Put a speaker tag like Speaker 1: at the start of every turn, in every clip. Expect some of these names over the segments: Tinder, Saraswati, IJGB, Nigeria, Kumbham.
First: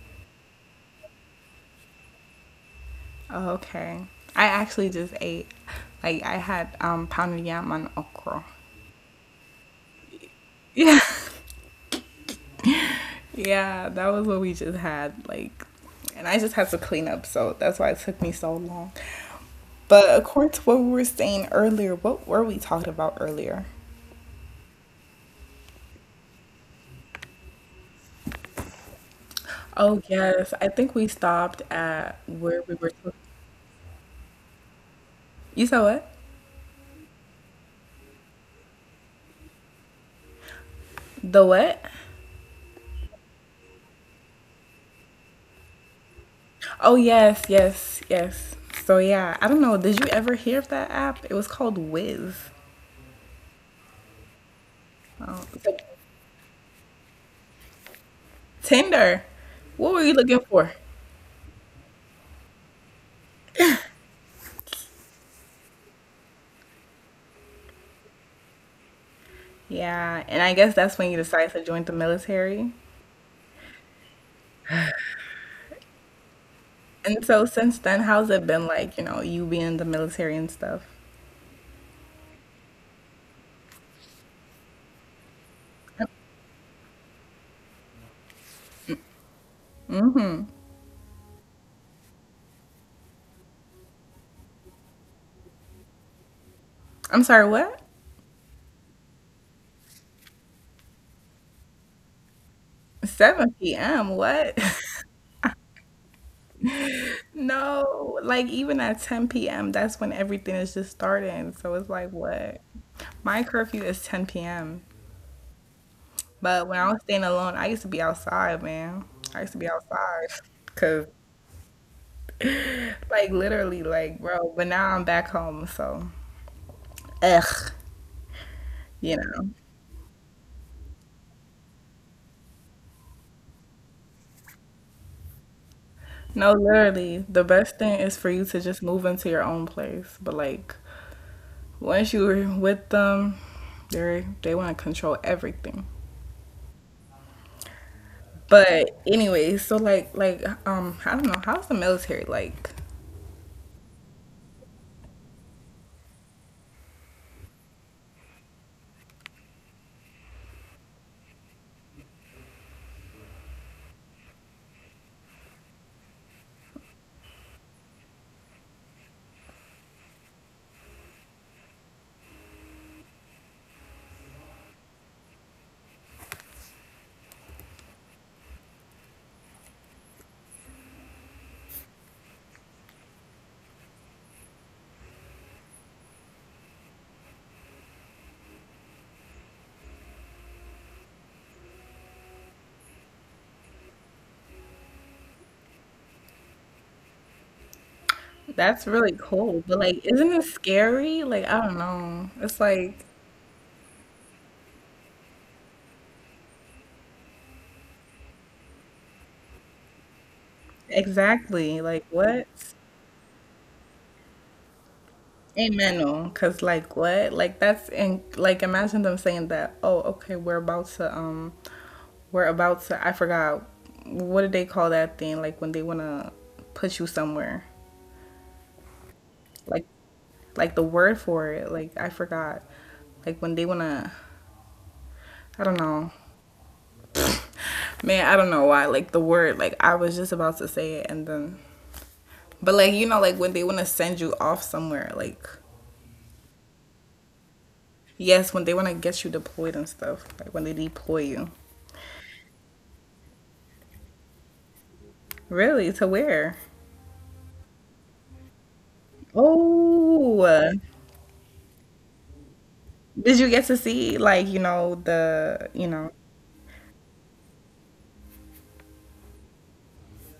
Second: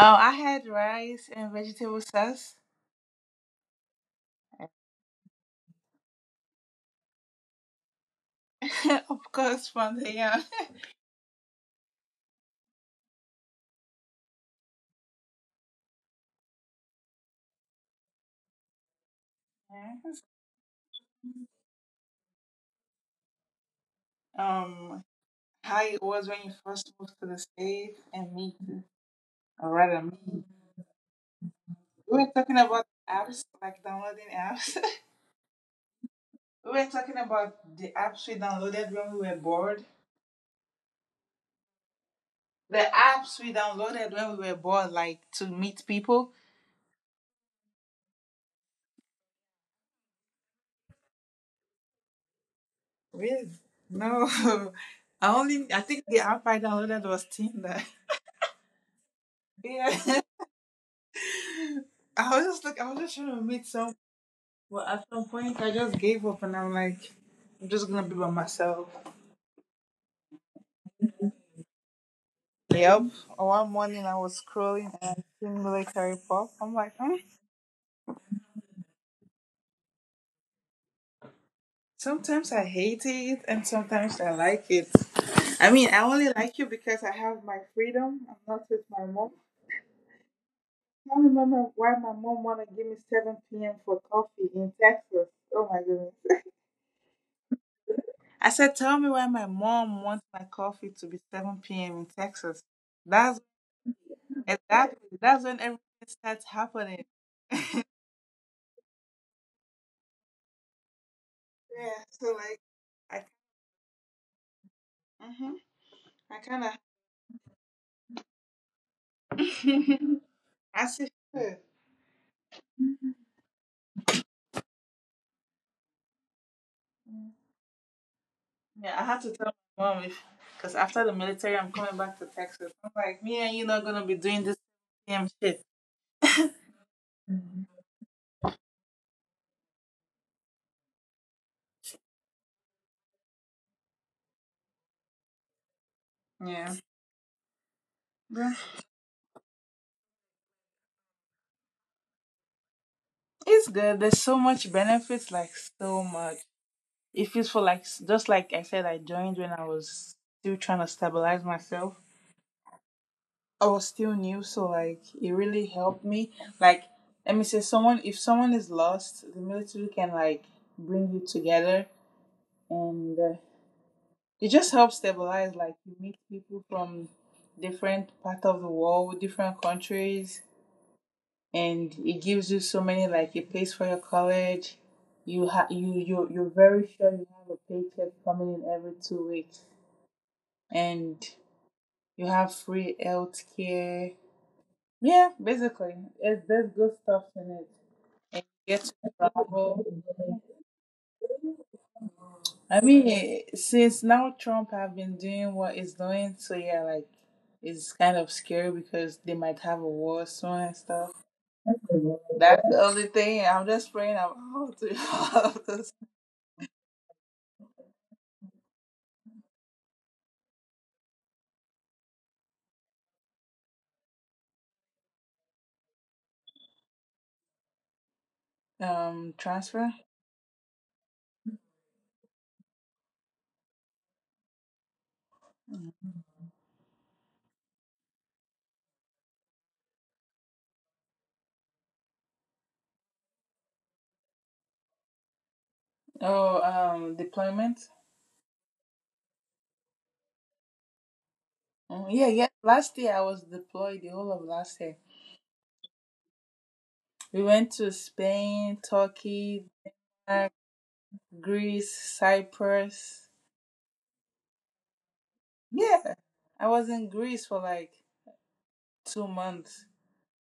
Speaker 1: Oh, I had rice and vegetable sauce.
Speaker 2: Oh, okay. I actually just ate like I had pounded yam and okra.
Speaker 1: Of course, from the young.
Speaker 2: Yeah. Yeah, that was what we just had like and I just had to clean up, so that's why it took me so long.
Speaker 1: Yes.
Speaker 2: But according to what we were saying earlier, what were we talking about earlier?
Speaker 1: Um, how it was when you first moved to the States and me or rather
Speaker 2: Oh
Speaker 1: me.
Speaker 2: yes, I think we stopped
Speaker 1: We
Speaker 2: at
Speaker 1: were talking
Speaker 2: where we
Speaker 1: about
Speaker 2: were.
Speaker 1: apps, like downloading apps.
Speaker 2: You said what?
Speaker 1: We were talking about the apps we downloaded when we were bored.
Speaker 2: The what?
Speaker 1: The apps we downloaded when we were bored, like to meet people.
Speaker 2: Oh yes, yes, yes. So yeah, I don't know. Did you ever hear of that app? It was called Wiz.
Speaker 1: Really? No.
Speaker 2: Oh, it's
Speaker 1: I
Speaker 2: like
Speaker 1: think the app I downloaded was Tinder.
Speaker 2: Tinder. What were you
Speaker 1: Yeah.
Speaker 2: looking for?
Speaker 1: I was just trying to meet some. Well, at some point, I just gave up and I'm like, I'm just gonna be by myself.
Speaker 2: Yeah, and I guess that's when you decided to join the military.
Speaker 1: Yep. One morning, I was scrolling and seeing military pop. I'm like, hmm.
Speaker 2: And so since then, how's it been like? You know, you being in the military and stuff.
Speaker 1: Sometimes I hate it and sometimes I like it. I mean, I only like you because I have my freedom. I'm not with my mom. I can't remember why my mom wanted to give me 7 p.m. for coffee in Texas. Oh my goodness.
Speaker 2: I'm sorry, what?
Speaker 1: I said, tell me why my mom wants my coffee to be 7 p.m. in Texas. That's
Speaker 2: 7 p.m. What?
Speaker 1: Exactly. That's when everything starts happening.
Speaker 2: No, like even at 10 p.m., that's when everything is just starting. So it's
Speaker 1: Yeah,
Speaker 2: like,
Speaker 1: so like
Speaker 2: what?
Speaker 1: I
Speaker 2: My curfew is 10 p.m.
Speaker 1: mm-hmm, I kind
Speaker 2: But when I was staying alone, I used to be outside, man.
Speaker 1: of
Speaker 2: I used to be outside.
Speaker 1: I said,
Speaker 2: Cause
Speaker 1: "Huh."
Speaker 2: like literally like bro, but now I'm back home, so ugh,
Speaker 1: Yeah, I had
Speaker 2: you
Speaker 1: to tell
Speaker 2: know.
Speaker 1: my mom because after the military, I'm coming back to Texas. I'm like, me and you not gonna be doing this damn shit.
Speaker 2: No, literally, the best thing is for you to just move into your own place. But like once you're with them, they want to control everything.
Speaker 1: Yeah. Yeah.
Speaker 2: But anyway, so like I don't know, how's the military like?
Speaker 1: It's good. There's so much benefits, like so much. It feels for like just like I said, I joined when I was still trying to stabilize myself. I was still new, so like it really helped me. Like, let me say, someone if someone is lost, the military can like bring you together, and it just helps stabilize. Like, you meet people from different part of the world, different countries, and it gives you so many like a place for your college. You're very sure you have a paycheck coming in every 2 weeks, and you have free health care. Yeah, basically, it's there's good stuff in it. And you get
Speaker 2: That's
Speaker 1: to
Speaker 2: really cool, but
Speaker 1: travel.
Speaker 2: like isn't it scary? Like I don't know. It's
Speaker 1: I mean,
Speaker 2: like
Speaker 1: since now Trump have been doing what he's doing, so yeah, like it's kind of scary because they might have a war soon and stuff.
Speaker 2: exactly. Like what?
Speaker 1: That's the only thing. I'm just praying I'm out to have this
Speaker 2: Amen. No. Cause like what? Like that's and like imagine them saying that. Oh, okay. We're about to. I forgot, what did they call that thing? Like when they wanna put you somewhere. Like
Speaker 1: transfer.
Speaker 2: like the word for it. Like I forgot. Like when they wanna. I don't know. Man, I don't know why. Like the word. Like I was just about to say it and then. But like you know, like when they wanna send you off somewhere. Like
Speaker 1: Oh, deployment.
Speaker 2: yes, when they want to get you deployed and stuff, like when they deploy you.
Speaker 1: Mm, yeah, yeah. Last year I was deployed the whole of last year.
Speaker 2: Really? To where?
Speaker 1: We went to Spain, Turkey,
Speaker 2: Oh,
Speaker 1: Greece, Cyprus.
Speaker 2: did you get to see like, you know, the, you know,
Speaker 1: Yeah, I was in Greece for like 2 months.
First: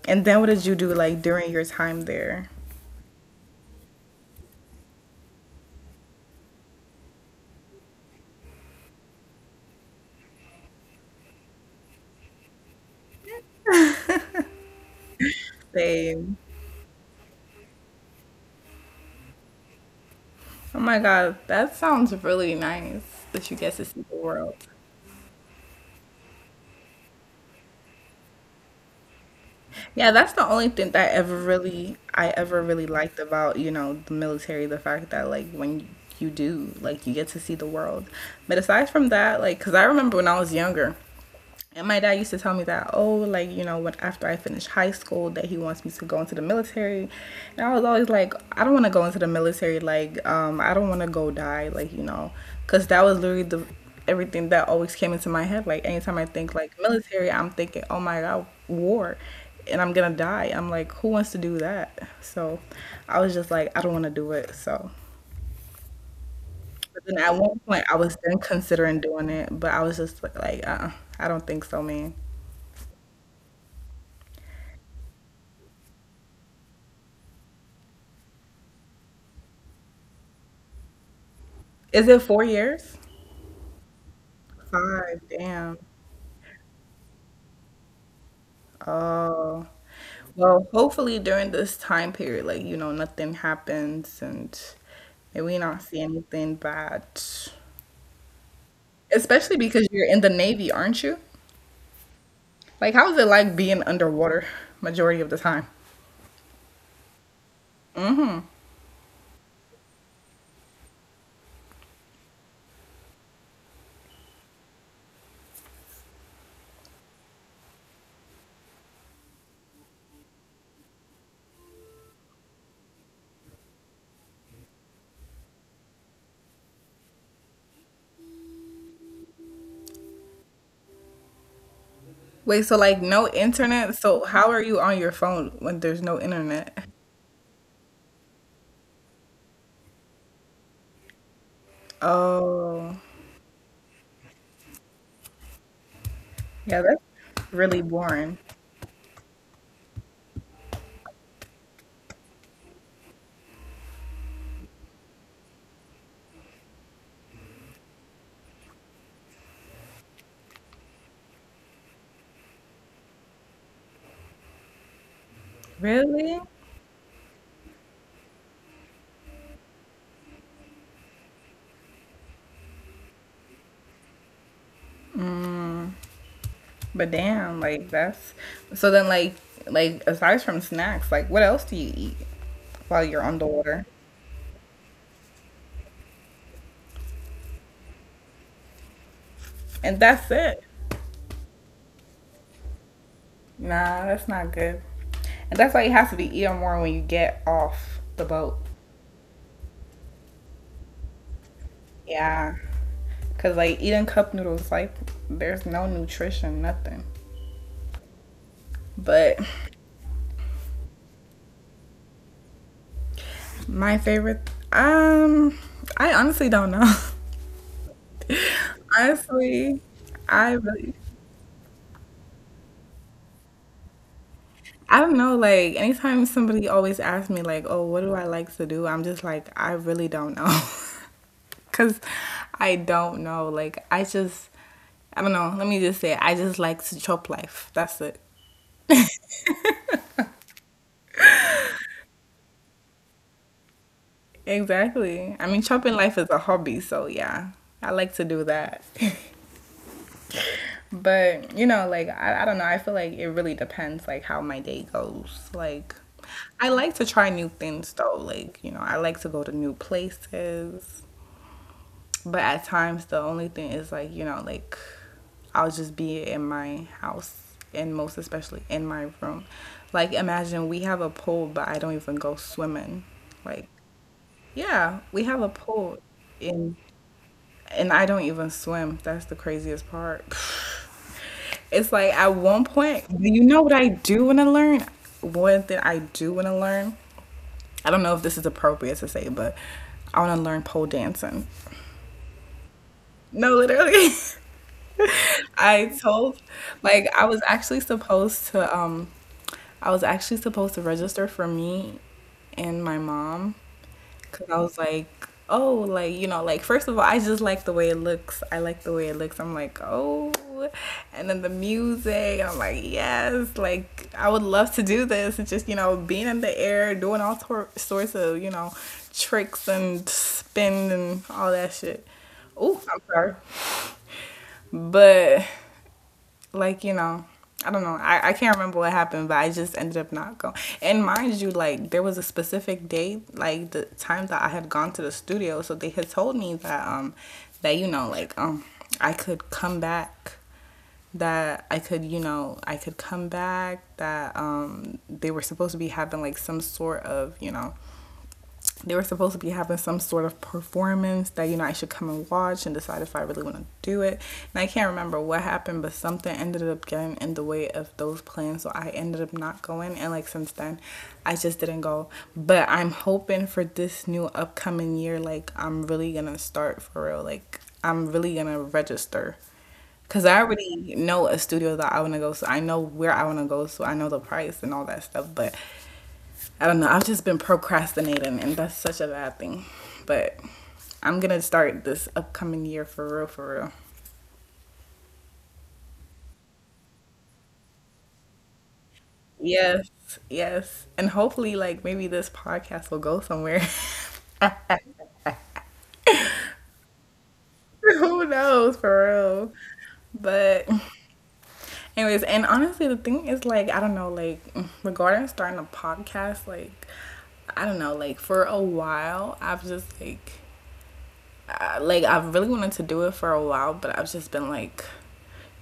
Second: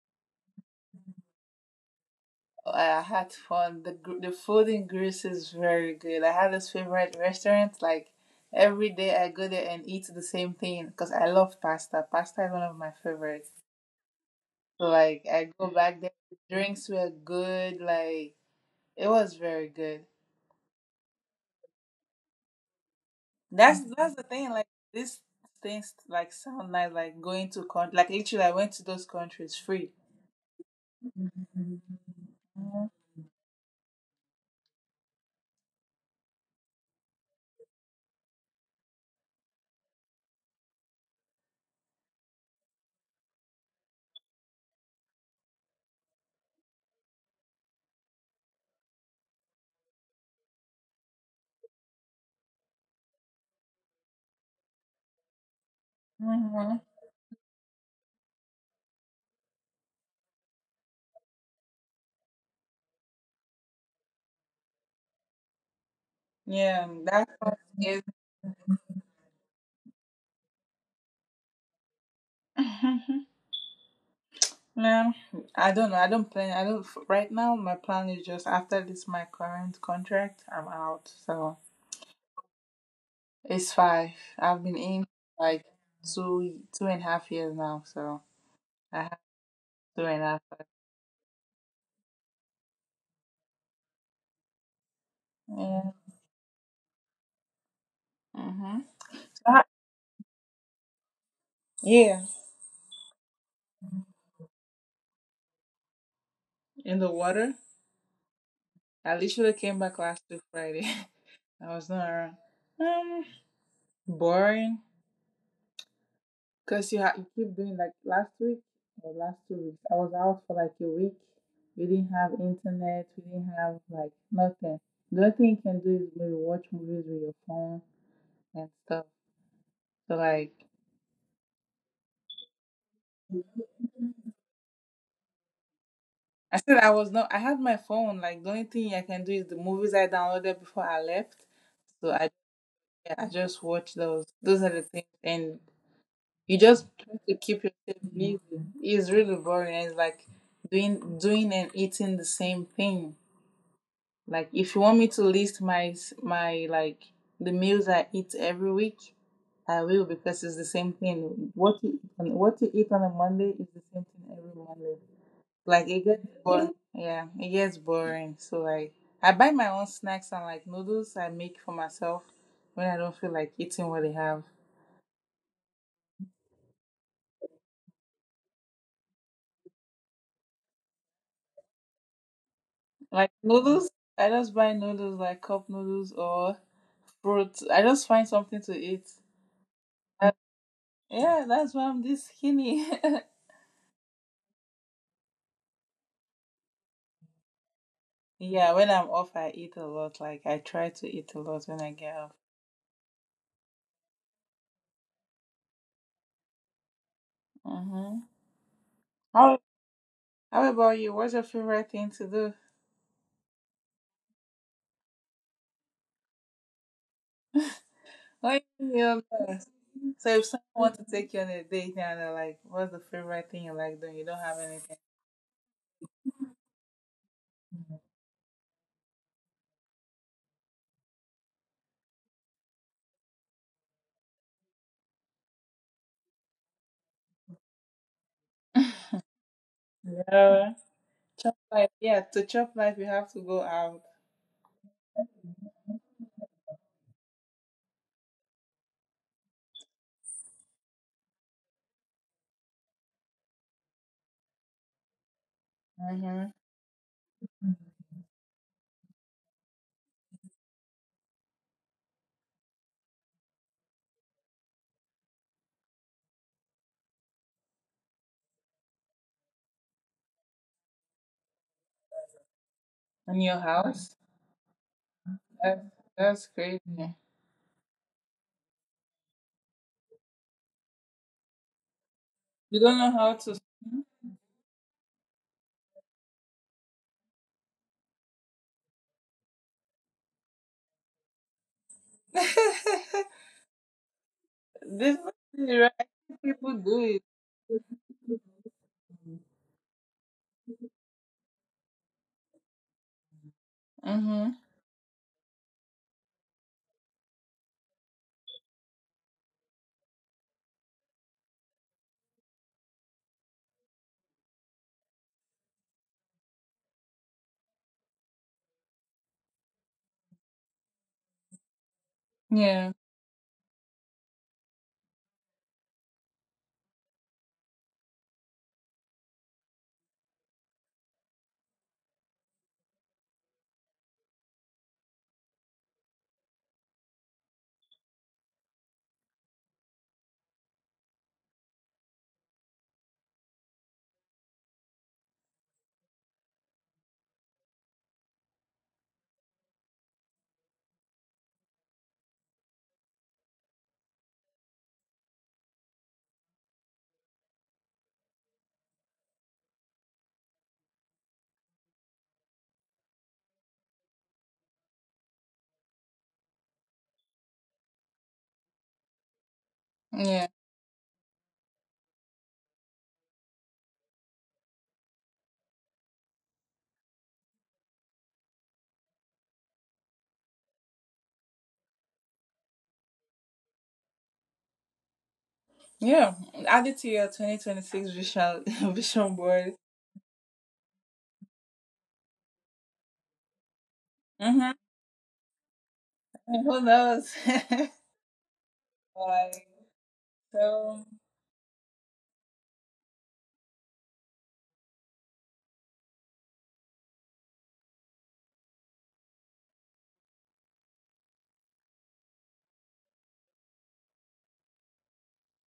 Speaker 2: and then what did you do like during your time there?
Speaker 1: I had fun. The food in Greece is very good. I had this favorite restaurant. Like every day, I go there and eat the same thing because I love pasta. Pasta is one of my favorites. So like I go back there. The
Speaker 2: Same.
Speaker 1: drinks were good. Like it was very good.
Speaker 2: Oh my God, that sounds really nice that you get
Speaker 1: That's
Speaker 2: to see
Speaker 1: that's
Speaker 2: the
Speaker 1: the thing.
Speaker 2: world.
Speaker 1: Like these things like sound nice. Like going to country. Like literally, I went to those countries free.
Speaker 2: Yeah, that's the only thing that ever really I ever really
Speaker 1: Mhm.
Speaker 2: liked about, you know, the military, the fact that like when you do, like you get to see the world. But aside from that, like cuz I remember when I was younger, and my dad used to tell me that, oh, like, you know, when after I finish high school that he wants me to go into the military. And I was always like, I don't want to go into the military, like, I don't want to go die, like, you know, cuz that was literally the everything that always came into my head. Like anytime I think like military, I'm thinking, oh my God, war and I'm gonna die. I'm like, who wants to do that? So I was just like, I don't want to do it. So,
Speaker 1: Yeah,
Speaker 2: but then
Speaker 1: that
Speaker 2: at one point, I
Speaker 1: is.
Speaker 2: was then considering doing it, but I was just like, I don't think so, man.
Speaker 1: Yeah, I don't know. I don't plan. I don't. F- Right now, my plan is just after this, my current contract, I'm out. So
Speaker 2: Is it 4 years?
Speaker 1: it's five. I've been in
Speaker 2: Five.
Speaker 1: like
Speaker 2: Damn.
Speaker 1: two and a half years now. So I have
Speaker 2: Oh.
Speaker 1: two and a half.
Speaker 2: Well, hopefully during this time period, like you know, nothing happens and maybe we not
Speaker 1: Yeah.
Speaker 2: see anything bad.
Speaker 1: Mm-hmm.
Speaker 2: Especially because you're in the Navy, aren't you?
Speaker 1: Yeah.
Speaker 2: Like, how is it like being underwater majority of the time?
Speaker 1: In the water. I literally came back last week Friday. I was not around. Um, boring. Because you keep doing like last week or last 2 weeks, I was out for like a week. We didn't have internet, we didn't have like nothing. The only thing you can do is maybe watch movies with your phone and stuff. So, like,
Speaker 2: Wait, so like no internet? So how are you on your phone when there's no
Speaker 1: I said
Speaker 2: internet?
Speaker 1: I was not, I had my phone. Like, the only thing I can do is the movies I downloaded before I left. So
Speaker 2: Oh,
Speaker 1: yeah, I just watch those. Those are the things. And you
Speaker 2: yeah,
Speaker 1: just try to
Speaker 2: that's
Speaker 1: keep
Speaker 2: really
Speaker 1: yourself busy.
Speaker 2: boring.
Speaker 1: It's really boring. And it's like doing and eating the same thing. Like if you want me to list my the meals I eat every week, I will because it's the same thing. What you eat on a Monday is the same thing every Monday. Like it gets
Speaker 2: Really?
Speaker 1: boring. Yeah, it gets boring. So like I buy my own snacks and like noodles I make for myself when I don't feel like eating what they have.
Speaker 2: But damn, like that's so then like aside from snacks, like what else do you eat while you're
Speaker 1: Like
Speaker 2: on the water?
Speaker 1: noodles, I just buy noodles like cup noodles or fruit. I just find something to eat.
Speaker 2: And
Speaker 1: Uh,
Speaker 2: that's it.
Speaker 1: yeah, that's why I'm this skinny.
Speaker 2: Nah, that's not good. And that's why you have to be eating more when you get off the boat.
Speaker 1: Yeah, when I'm off, I eat a lot. Like I try to eat a lot when I get off.
Speaker 2: Yeah. Cause like eating cup noodles, like there's no nutrition, nothing.
Speaker 1: Mm-hmm.
Speaker 2: But
Speaker 1: How, how about you? What's your favorite thing to do
Speaker 2: my favorite, um, I honestly don't know.
Speaker 1: when you're off?
Speaker 2: Honestly,
Speaker 1: So if
Speaker 2: I
Speaker 1: someone
Speaker 2: really,
Speaker 1: wants to take you on a date now, they're like, "What's the favorite thing you like doing?" You don't have anything.
Speaker 2: I don't know. Like, anytime somebody always asks me, like, oh, what do I like to do? I'm just like, I really don't know. Cause I don't know. Like, I just, I don't know. Let me just say, I just like to chop life. That's it.
Speaker 1: Yeah. Like yeah, to chop life, you have to go out.
Speaker 2: Exactly. I mean, chopping life is a hobby. So, yeah, I like to do that. But you know, like I don't know. I feel like it really depends, like how my day goes. Like
Speaker 1: Mm-hmm.
Speaker 2: I like to try new things though. Like you know, I like to go to new places. But at times, the only thing is like you know, like I'll just be in my house, and most especially in my room. Like imagine we have a pool, but I don't even go swimming.
Speaker 1: In your
Speaker 2: Like
Speaker 1: house.
Speaker 2: yeah, we have a
Speaker 1: That,
Speaker 2: pool,
Speaker 1: that's
Speaker 2: and
Speaker 1: crazy.
Speaker 2: I don't even swim. That's the craziest part. It's like at one
Speaker 1: You don't
Speaker 2: point,
Speaker 1: know how
Speaker 2: you
Speaker 1: to.
Speaker 2: know what I do want to learn? One thing I do want to learn. I don't know if this is appropriate to say, but I want to learn pole dancing. No, literally.
Speaker 1: This is
Speaker 2: I
Speaker 1: right.
Speaker 2: told
Speaker 1: People
Speaker 2: like
Speaker 1: do it.
Speaker 2: I was actually supposed to register for me and my mom
Speaker 1: Mm-hmm.
Speaker 2: because I was like, oh, like, you know, like, first of all, I just like the way it looks. I like the way it looks. I'm like, oh. And then the music, I'm like, yes, like, I would love to do this. It's just, you know, being in the air, doing sorts of, you know, tricks and spin and all that shit. Oh,
Speaker 1: Yeah,
Speaker 2: I'm sorry. But like you know, I don't know, I can't remember what happened but I just ended up not going and mind you like there was a specific date like the time that I had gone to the studio so they had told me that that you know like I could come back, that I could, you know, I could come back, that they were supposed to be having like some sort of, you know, they were supposed to be having some sort of performance that you know I should come and watch and decide if I really want to do it. And I can't remember what happened, but something ended up getting in the way of those plans, so I ended up not going. And like since then, I just didn't go. But I'm hoping for this new upcoming year, like I'm really gonna start for real. Like I'm really gonna register. Cause I
Speaker 1: yeah,
Speaker 2: already know a studio that I wanna go, so I know where I wanna go, so I know the price and all that stuff. But I don't know. I've just been procrastinating, and that's such a bad thing. But I'm gonna start this upcoming year for real, for real.
Speaker 1: yeah. Add it to your 2026 vision vision board.
Speaker 2: Yes, yes, and hopefully, like maybe this podcast will go somewhere.
Speaker 1: Mm-hmm. Who knows? Like
Speaker 2: Who knows, for real. But,
Speaker 1: so.
Speaker 2: anyways, and honestly, the thing is, like, I don't know, like, regarding starting a podcast, like, I don't know, like, for a while, I've just, like, I, like I've really wanted to do it for a while, but I've just been like,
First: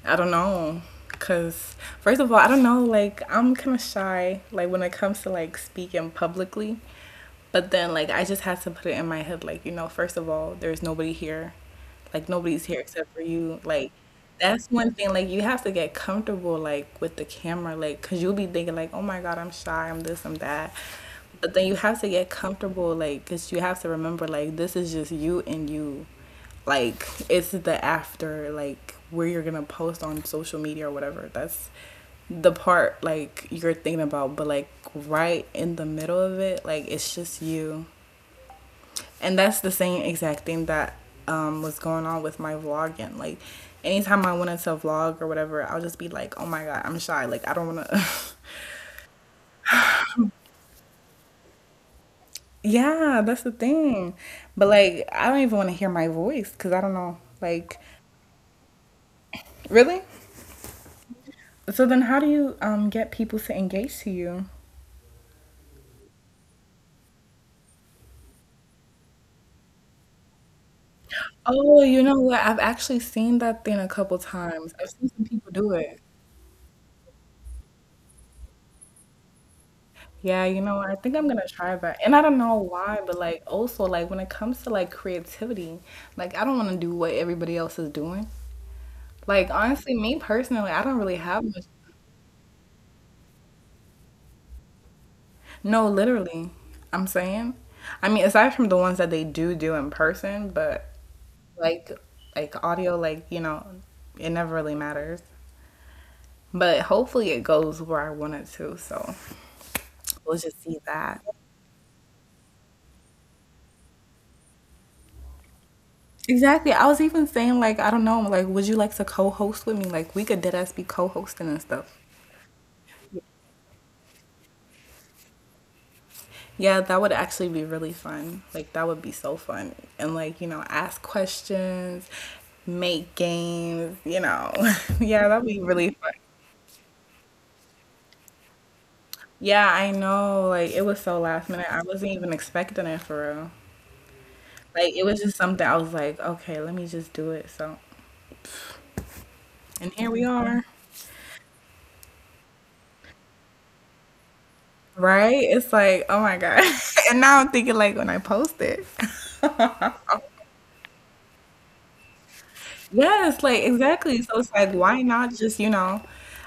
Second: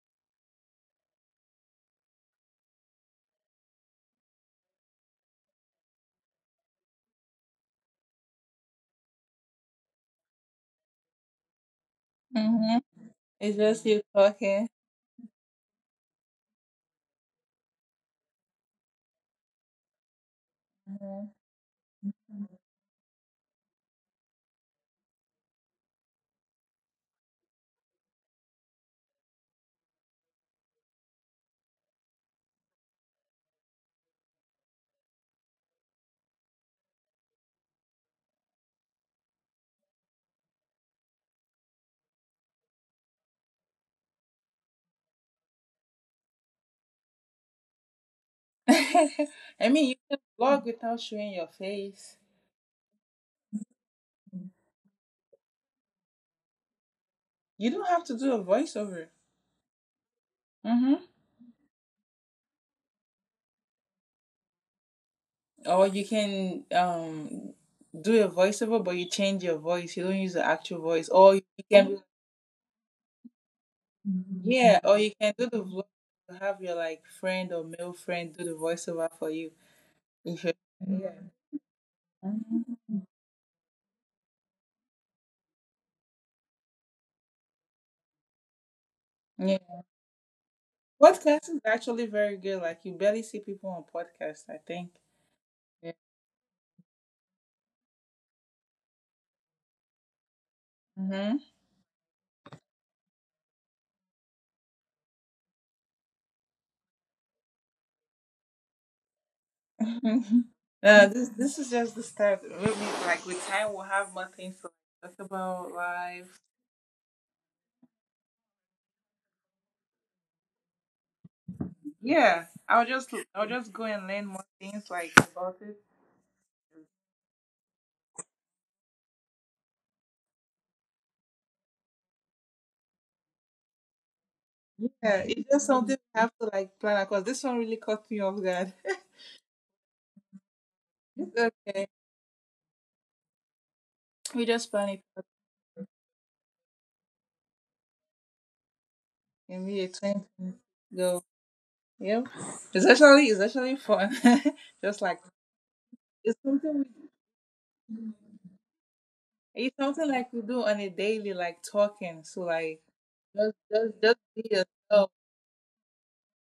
Speaker 2: I don't know, cause first of all, I don't know, like I'm kind of shy, like when it comes to like speaking publicly, but then like I just had to put it in my head, like you know, first of all, there's nobody here, like nobody's
Speaker 1: Mm-hmm.
Speaker 2: here except for
Speaker 1: It's
Speaker 2: you
Speaker 1: just
Speaker 2: like
Speaker 1: you
Speaker 2: that's
Speaker 1: talking.
Speaker 2: one thing like you have to get comfortable like with the camera like because you'll be thinking like oh my God I'm shy I'm this I'm that
Speaker 1: Hmm.
Speaker 2: but then you have to get comfortable like because you have to remember like this is just you and you like it's the after like where you're gonna post on social media or whatever that's the part like you're thinking about but like right in the middle of it like it's just you and that's the same exact thing that was going on with my vlogging. Like, anytime I wanted to vlog or whatever, I'll just be like, oh my God, I'm shy. Like, I don't want to.
Speaker 1: I mean, you can vlog without showing your face.
Speaker 2: Yeah, that's the thing. But, like, I don't even want to hear my voice because I don't know.
Speaker 1: You
Speaker 2: Like,
Speaker 1: don't have to do a voiceover.
Speaker 2: really?
Speaker 1: Mm-hmm.
Speaker 2: So then, how do you get people to engage to you?
Speaker 1: Or you can do a voiceover, but you change your voice. You don't use the actual voice. Or you
Speaker 2: Oh,
Speaker 1: can be
Speaker 2: you know what? I've actually seen that thing a couple times.
Speaker 1: yeah,
Speaker 2: I've
Speaker 1: or
Speaker 2: seen
Speaker 1: you
Speaker 2: some
Speaker 1: can do
Speaker 2: people
Speaker 1: the
Speaker 2: do
Speaker 1: voice.
Speaker 2: it.
Speaker 1: Have your like friend or male friend do the voiceover for you. If
Speaker 2: Yeah,
Speaker 1: you
Speaker 2: you know what? I
Speaker 1: Yeah.
Speaker 2: think I'm gonna try that. And I don't know
Speaker 1: Mhm.
Speaker 2: why, but like also like when it comes to like creativity, like I don't wanna do what everybody else is doing. Like
Speaker 1: Yeah.
Speaker 2: honestly, me personally, I don't really have
Speaker 1: Podcast is
Speaker 2: much.
Speaker 1: actually very good. Like you barely see people on podcasts, I think.
Speaker 2: No,
Speaker 1: Yeah.
Speaker 2: literally. I'm saying. I mean, aside from the ones that they do do in person, but
Speaker 1: Mm-hmm.
Speaker 2: like audio, it never really matters. But hopefully it goes where I want it to, so we'll just see that.
Speaker 1: This this is just the start. Maybe like with time we'll have more things to like, talk about life.
Speaker 2: Exactly. I was even saying like I don't know, like would you like to co-host with me? Like we could dead ass be co-hosting and stuff.
Speaker 1: Yeah. I'll just go and learn more things like about it.
Speaker 2: Yeah, that would actually be really fun. Like that would be so fun. And ask questions, make games, you know.
Speaker 1: Yeah,
Speaker 2: yeah, that'd
Speaker 1: it's
Speaker 2: be
Speaker 1: just
Speaker 2: really
Speaker 1: something
Speaker 2: fun.
Speaker 1: we have to like plan because this one really caught me off guard.
Speaker 2: Yeah, I know. Like it was so
Speaker 1: It's
Speaker 2: last minute. I
Speaker 1: okay.
Speaker 2: wasn't even expecting it for real.
Speaker 1: We just
Speaker 2: Like
Speaker 1: bunny
Speaker 2: it was
Speaker 1: popped
Speaker 2: just something I was like, okay, let me just do it. So,
Speaker 1: and we a
Speaker 2: and here we
Speaker 1: 20.
Speaker 2: are.
Speaker 1: Go. Yep. It's actually fun. Just like
Speaker 2: Right? It's like, oh my
Speaker 1: it's
Speaker 2: God.
Speaker 1: something
Speaker 2: And now I'm thinking like when
Speaker 1: we
Speaker 2: I post it.
Speaker 1: it's something like we do on a daily, like talking. So like
Speaker 2: Yes, like exactly.
Speaker 1: just
Speaker 2: So it's
Speaker 1: be
Speaker 2: like, why
Speaker 1: yourself.
Speaker 2: not just, you know,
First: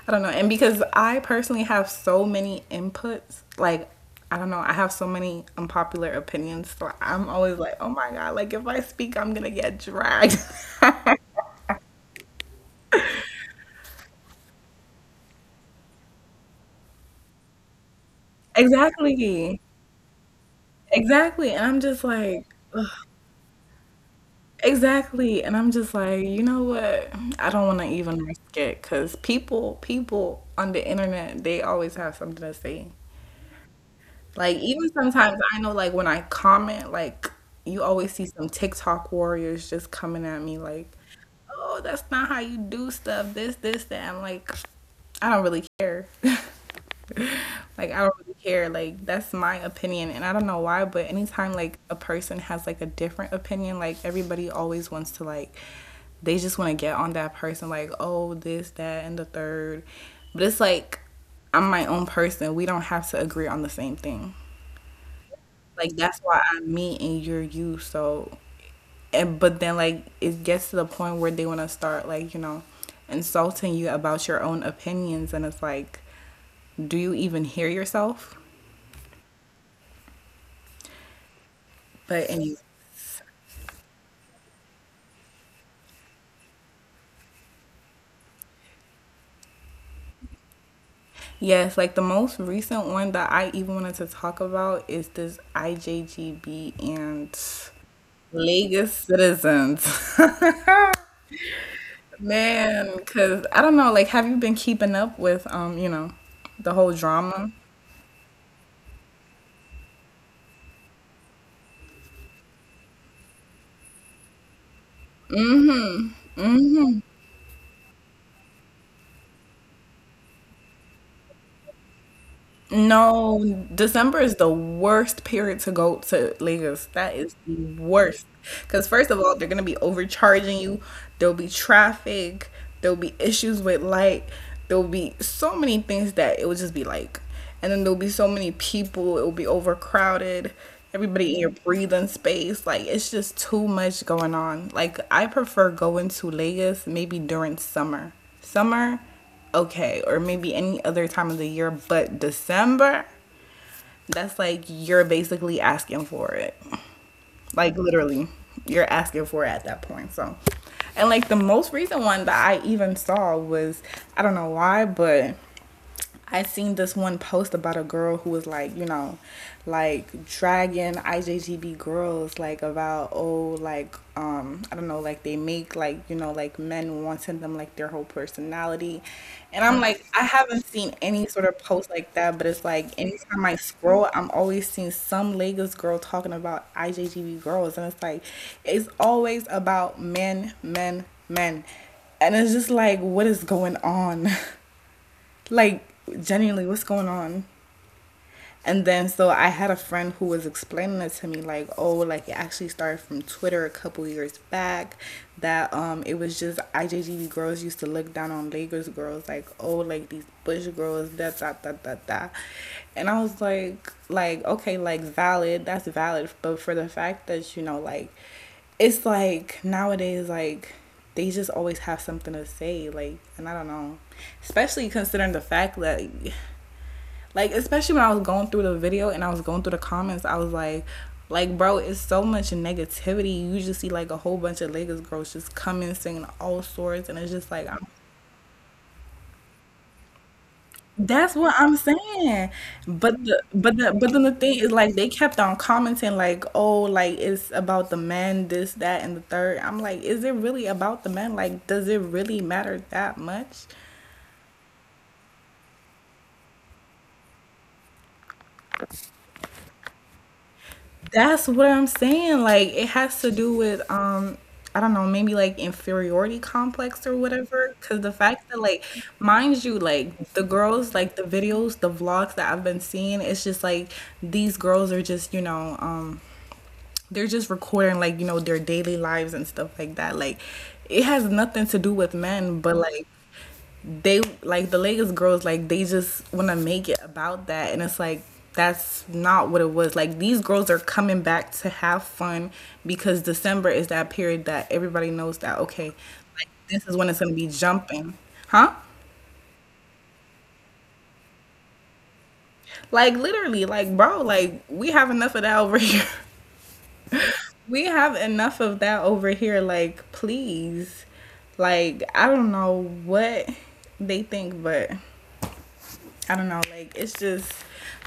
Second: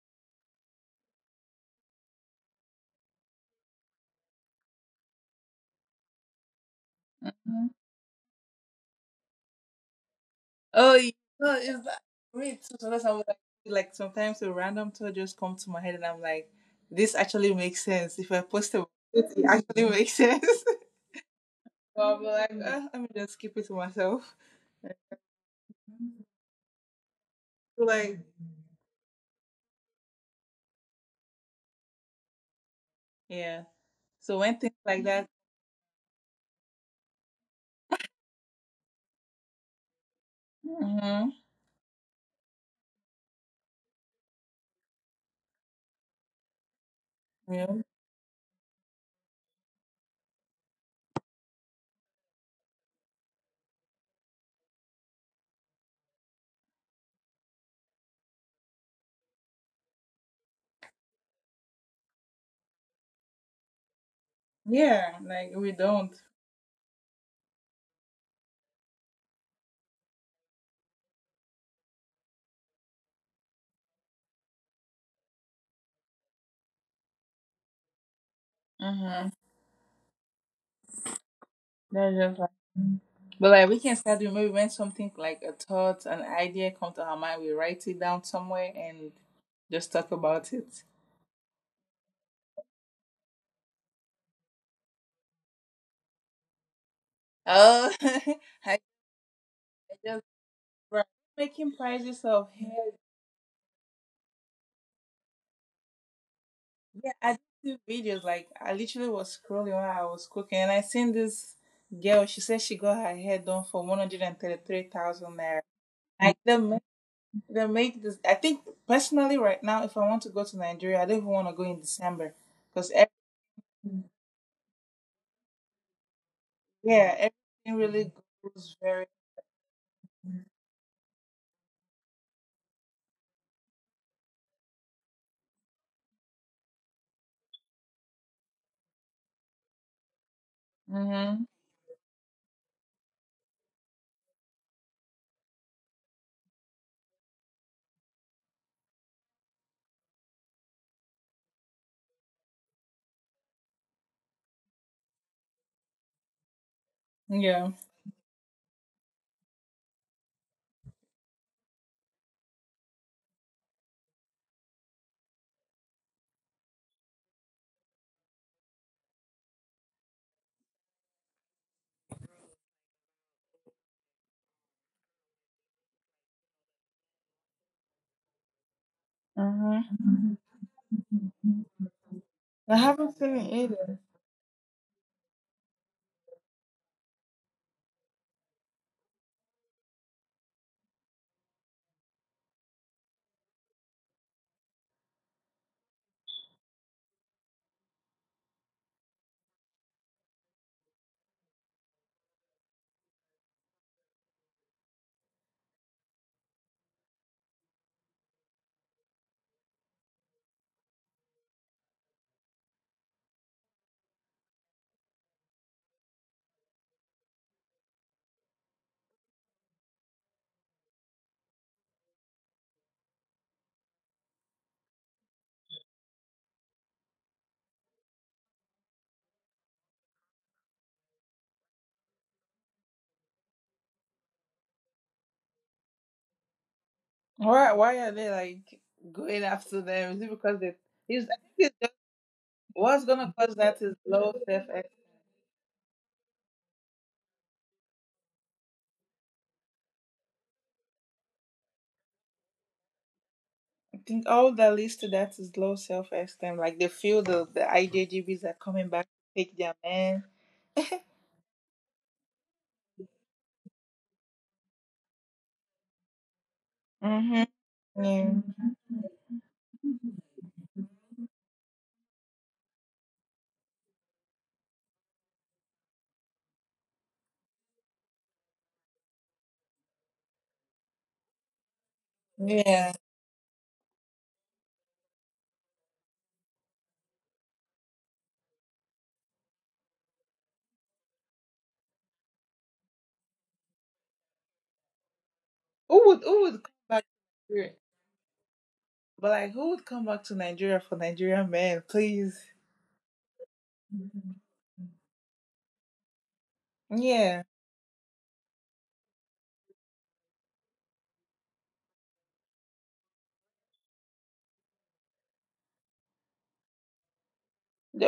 Speaker 2: I don't know. And because I personally have so many inputs, like, I don't know, I have so many unpopular opinions. So I'm always
Speaker 1: Mhm.
Speaker 2: like, oh my God, like if I speak, I'm gonna get dragged.
Speaker 1: Oh yeah. No, it's like me too. Sometimes I'm like sometimes a random thought just come to my head and I'm like, this actually makes sense. If I post about it, it
Speaker 2: Exactly.
Speaker 1: actually makes sense.
Speaker 2: Exactly. And I'm
Speaker 1: So
Speaker 2: just
Speaker 1: I'll be
Speaker 2: like,
Speaker 1: like, ah, let me just keep it to myself.
Speaker 2: exactly. And I'm just like, you know what? I don't want
Speaker 1: So
Speaker 2: to
Speaker 1: like
Speaker 2: even risk it because people on the internet, they always have something to say.
Speaker 1: yeah. So
Speaker 2: Like
Speaker 1: when things
Speaker 2: even
Speaker 1: like that.
Speaker 2: sometimes I know like when I comment, like you always see some TikTok warriors just coming at me like,
Speaker 1: Mm-hmm.
Speaker 2: "Oh, that's not how you do stuff. This, that." I'm like, I don't really care.
Speaker 1: Yeah.
Speaker 2: like I don't really care. Like that's my opinion, and I don't know why, but anytime like a person has like a different opinion, like everybody always wants to like they just want to get on that person like, "Oh, this, that, and the third." But it's like I'm my own person. We don't have to agree on the same thing.
Speaker 1: Yeah, like we don't.
Speaker 2: Like that's why I'm me and you're you. So, and but then like it gets to the point where they want to start like you know insulting you about your own opinions, and it's like, do you even hear yourself?
Speaker 1: Mm-hmm. That's just
Speaker 2: But
Speaker 1: like,
Speaker 2: anyway,
Speaker 1: but like we can start doing maybe when something like a thought, an idea comes to our mind, we write it down somewhere and just talk about it.
Speaker 2: yes, like the most recent one that I even wanted to talk about is this IJGB and
Speaker 1: Oh, I I
Speaker 2: Lagos citizens.
Speaker 1: just bro, making prices of hair.
Speaker 2: Man, because I don't know, like, have you been keeping up with, you know, the whole
Speaker 1: Yeah, I
Speaker 2: drama?
Speaker 1: do videos. Like I literally was scrolling while I was cooking, and I seen this girl. She said she got her hair done for 133,000 naira. Like the They make this. I think personally, right now, if I want to go to Nigeria, I don't even want to go in December because
Speaker 2: No,
Speaker 1: everything,
Speaker 2: December is the worst period to go to Lagos.
Speaker 1: yeah,
Speaker 2: That is
Speaker 1: everything
Speaker 2: the
Speaker 1: really
Speaker 2: worst.
Speaker 1: goes
Speaker 2: Because,
Speaker 1: very.
Speaker 2: first of all, they're going to be overcharging you. There'll be traffic. There'll be issues with light. There'll be so many things that it will just be like. And then there'll be so many people. It will be overcrowded. Everybody in
Speaker 1: Mm-hmm.
Speaker 2: your breathing space. Like, it's just too much going on. Like, I prefer going to Lagos maybe during summer. Summer okay, or maybe any other time of the year, but December, that's like you're basically asking for it.
Speaker 1: Yeah.
Speaker 2: Like literally, you're asking for it at that point. So, and like the most recent one that I even saw was I don't know why, but I seen this one post about a girl who was like, you know, like dragging IJGB girls, like about oh, like I don't know, like they make like you know, like men wanting them like their whole personality, and I'm like, I
Speaker 1: Mm-hmm.
Speaker 2: haven't seen any sort of post like that, but it's
Speaker 1: I
Speaker 2: like
Speaker 1: haven't seen
Speaker 2: anytime
Speaker 1: it
Speaker 2: I
Speaker 1: either.
Speaker 2: scroll, I'm always seeing some Lagos girl talking about IJGB girls, and it's like, it's always about men, men, men, and it's just like, what is going on? Like, genuinely, what's going on? And then so I had a friend who was explaining it to me like, oh, like it actually started from Twitter a couple years back that it was just IJGB girls used to look down on Lakers girls like, oh, like these Bush girls, da da da da da. And I was like, okay, like valid, that's valid. But for the fact that, you know, like it's like nowadays like they just always have something to say, like and I don't know. Especially considering the fact that like especially when I was going through the video and I was going through the comments, I was like bro, it's so much negativity. You just see like a whole bunch of Lagos girls just coming singing all sorts, and it's just like I'm
Speaker 1: Why are they like going after them? Is it because they? Is I
Speaker 2: that's
Speaker 1: think
Speaker 2: what
Speaker 1: it's
Speaker 2: I'm
Speaker 1: just,
Speaker 2: saying.
Speaker 1: what's
Speaker 2: But
Speaker 1: gonna
Speaker 2: the
Speaker 1: cause
Speaker 2: but
Speaker 1: that
Speaker 2: the
Speaker 1: is
Speaker 2: but then
Speaker 1: low
Speaker 2: the thing
Speaker 1: self.
Speaker 2: is
Speaker 1: I
Speaker 2: like they kept on commenting like, oh, like it's about the men, this, that, and the third. I'm like, is it really about the men? Like, does it really matter that much?
Speaker 1: think all that leads to that is low self esteem. Like they feel the IJGBs are coming back to take their man.
Speaker 2: That's what I'm saying. Like it has to do with I don't know, maybe like inferiority complex or
Speaker 1: Mm-hmm.
Speaker 2: whatever. Cause the
Speaker 1: Yeah.
Speaker 2: fact that like mind you, like the girls, like the videos, the vlogs that I've been seeing, it's just like these girls are just, you know, they're just recording like, you know, their daily lives and stuff like that. Like it has nothing to do with men, but
Speaker 1: Yeah.
Speaker 2: like they like the Lagos girls like they just want to make it about that and it's like that's not what it was like these girls are coming back to have fun because December is that period that everybody knows that okay
Speaker 1: Who
Speaker 2: like
Speaker 1: would come
Speaker 2: this is
Speaker 1: back
Speaker 2: when it's going to be
Speaker 1: to Nigeria?
Speaker 2: jumping huh
Speaker 1: But like who would come back to Nigeria for Nigerian men, please?
Speaker 2: like literally like bro like we have enough of that over here
Speaker 1: Yeah.
Speaker 2: we have enough of that over here like please like I don't know what they think but I don't know, like it's just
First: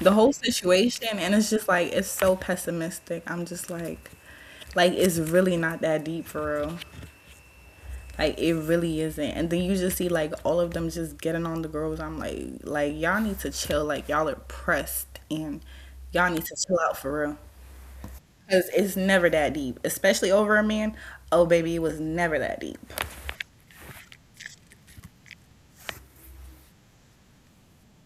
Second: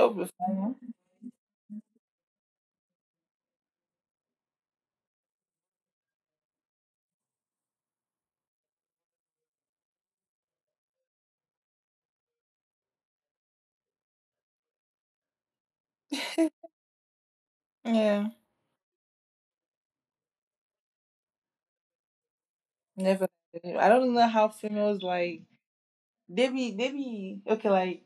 Speaker 2: the
Speaker 1: would be
Speaker 2: whole
Speaker 1: fun.
Speaker 2: situation and it's just like it's so pessimistic. I'm just like it's really not that deep for real. Like it really isn't. And then you just see like all of them just getting on the girls. I'm like y'all need to chill. Like y'all are pressed and y'all need to chill out for real.
Speaker 1: Yeah.
Speaker 2: Cause it's never that deep, especially over a man. Oh baby, it was never that deep.
Speaker 1: Never. I don't know how females like they be okay, like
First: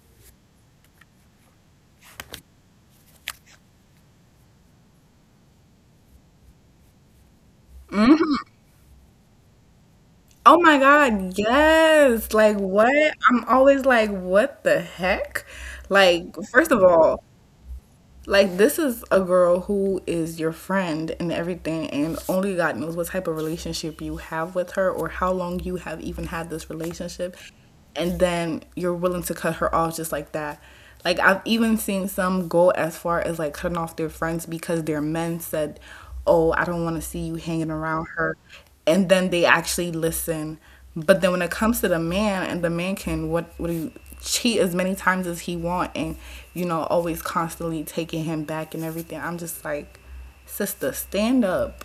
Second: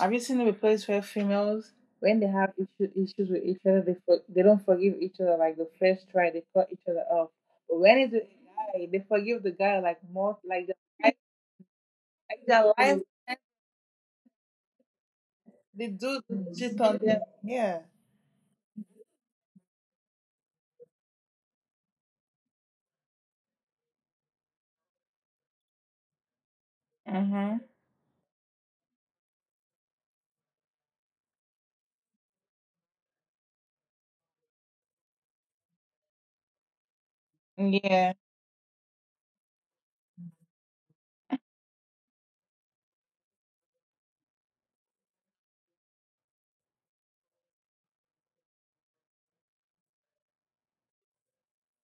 Speaker 1: have you seen a place where females when they have issues with each other they don't forgive each other like the first try they cut each other off. But when it's a guy, they forgive the guy like more
Speaker 2: Oh
Speaker 1: like the
Speaker 2: my
Speaker 1: guy
Speaker 2: God, yes. Like, what?
Speaker 1: alive
Speaker 2: I'm always like, what the heck?
Speaker 1: they do
Speaker 2: Like, first
Speaker 1: cheat
Speaker 2: of
Speaker 1: on them.
Speaker 2: all,
Speaker 1: Yeah.
Speaker 2: like, this is a girl who is your friend and everything, and only God knows what type of relationship you have with her or how long you have even had this relationship.
Speaker 1: Mm-hmm.
Speaker 2: And then you're willing to cut her off just like that. Like, I've even seen some go as far as like cutting off their friends because their men said, "Oh, I don't want to see you hanging around
Speaker 1: Yeah.
Speaker 2: her." And then they actually listen but then when it comes to the man, and the man can what he cheat as many times as he want, and you know always constantly taking him back and everything. I'm just like, sister, stand up,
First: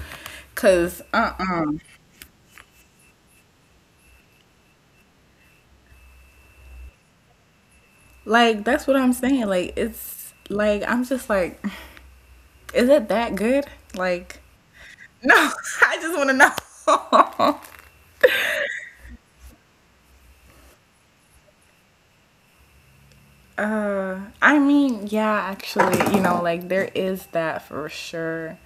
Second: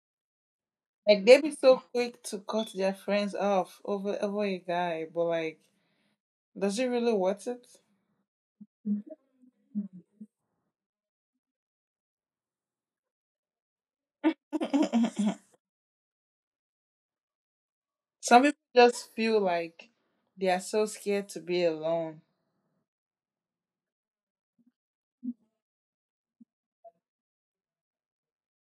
Speaker 2: cause
Speaker 1: Like they be so quick to cut their friends off over a guy, but like, does it really worth it?
Speaker 2: like that's what I'm saying. Like it's like I'm just like, is it that good? Like no, I just want to know.
Speaker 1: Some people just feel like they are so scared to be alone.
Speaker 2: I mean, yeah, actually, you know, like there is that for sure.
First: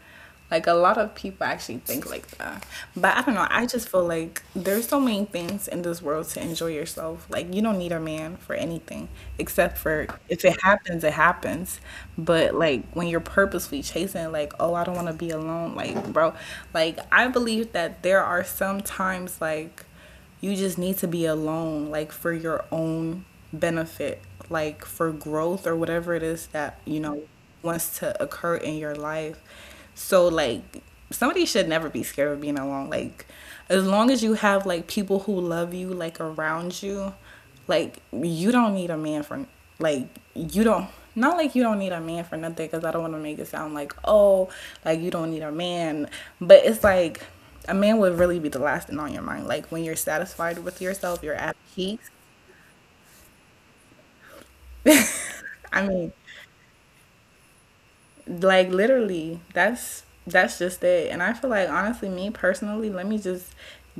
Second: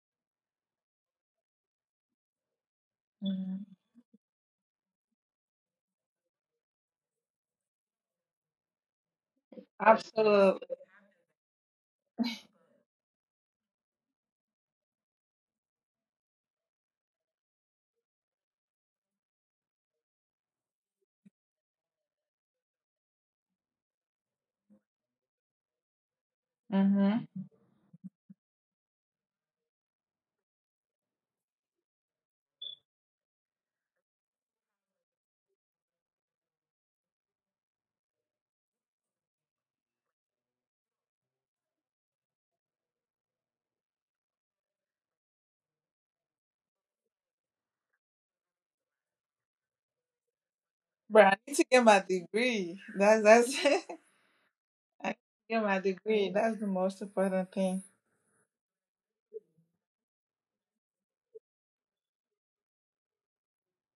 Speaker 2: Like a lot of people actually think like that. But I don't know, I
Speaker 1: Mhm.
Speaker 2: just feel like there's so many things in this world to enjoy yourself. Like you don't need a man for anything except for if it
Speaker 1: Absolutely.
Speaker 2: happens, it happens. But like when you're purposely chasing like, oh, I don't want to be alone, like, bro, like I believe that there are some times like you just need to be alone, like for your own benefit, like for growth or whatever it is that, you know,
Speaker 1: Mm-hmm.
Speaker 2: wants to occur in your life. So, like, somebody should never be scared of being alone. Like, as long as you have like people who love you, like around you, like you don't need a man for like you don't not like you don't need a man for nothing because I don't want to make it sound like oh like you don't need a man, but it's like a man would really be the last thing on your mind. Like when you're satisfied with yourself,
Speaker 1: But
Speaker 2: you're
Speaker 1: I
Speaker 2: at
Speaker 1: need to get my
Speaker 2: peace.
Speaker 1: degree. That's I need to get my
Speaker 2: I mean,
Speaker 1: degree. That's the most important thing.
Speaker 2: like literally, that's just it. And I feel like honestly, me personally, let me just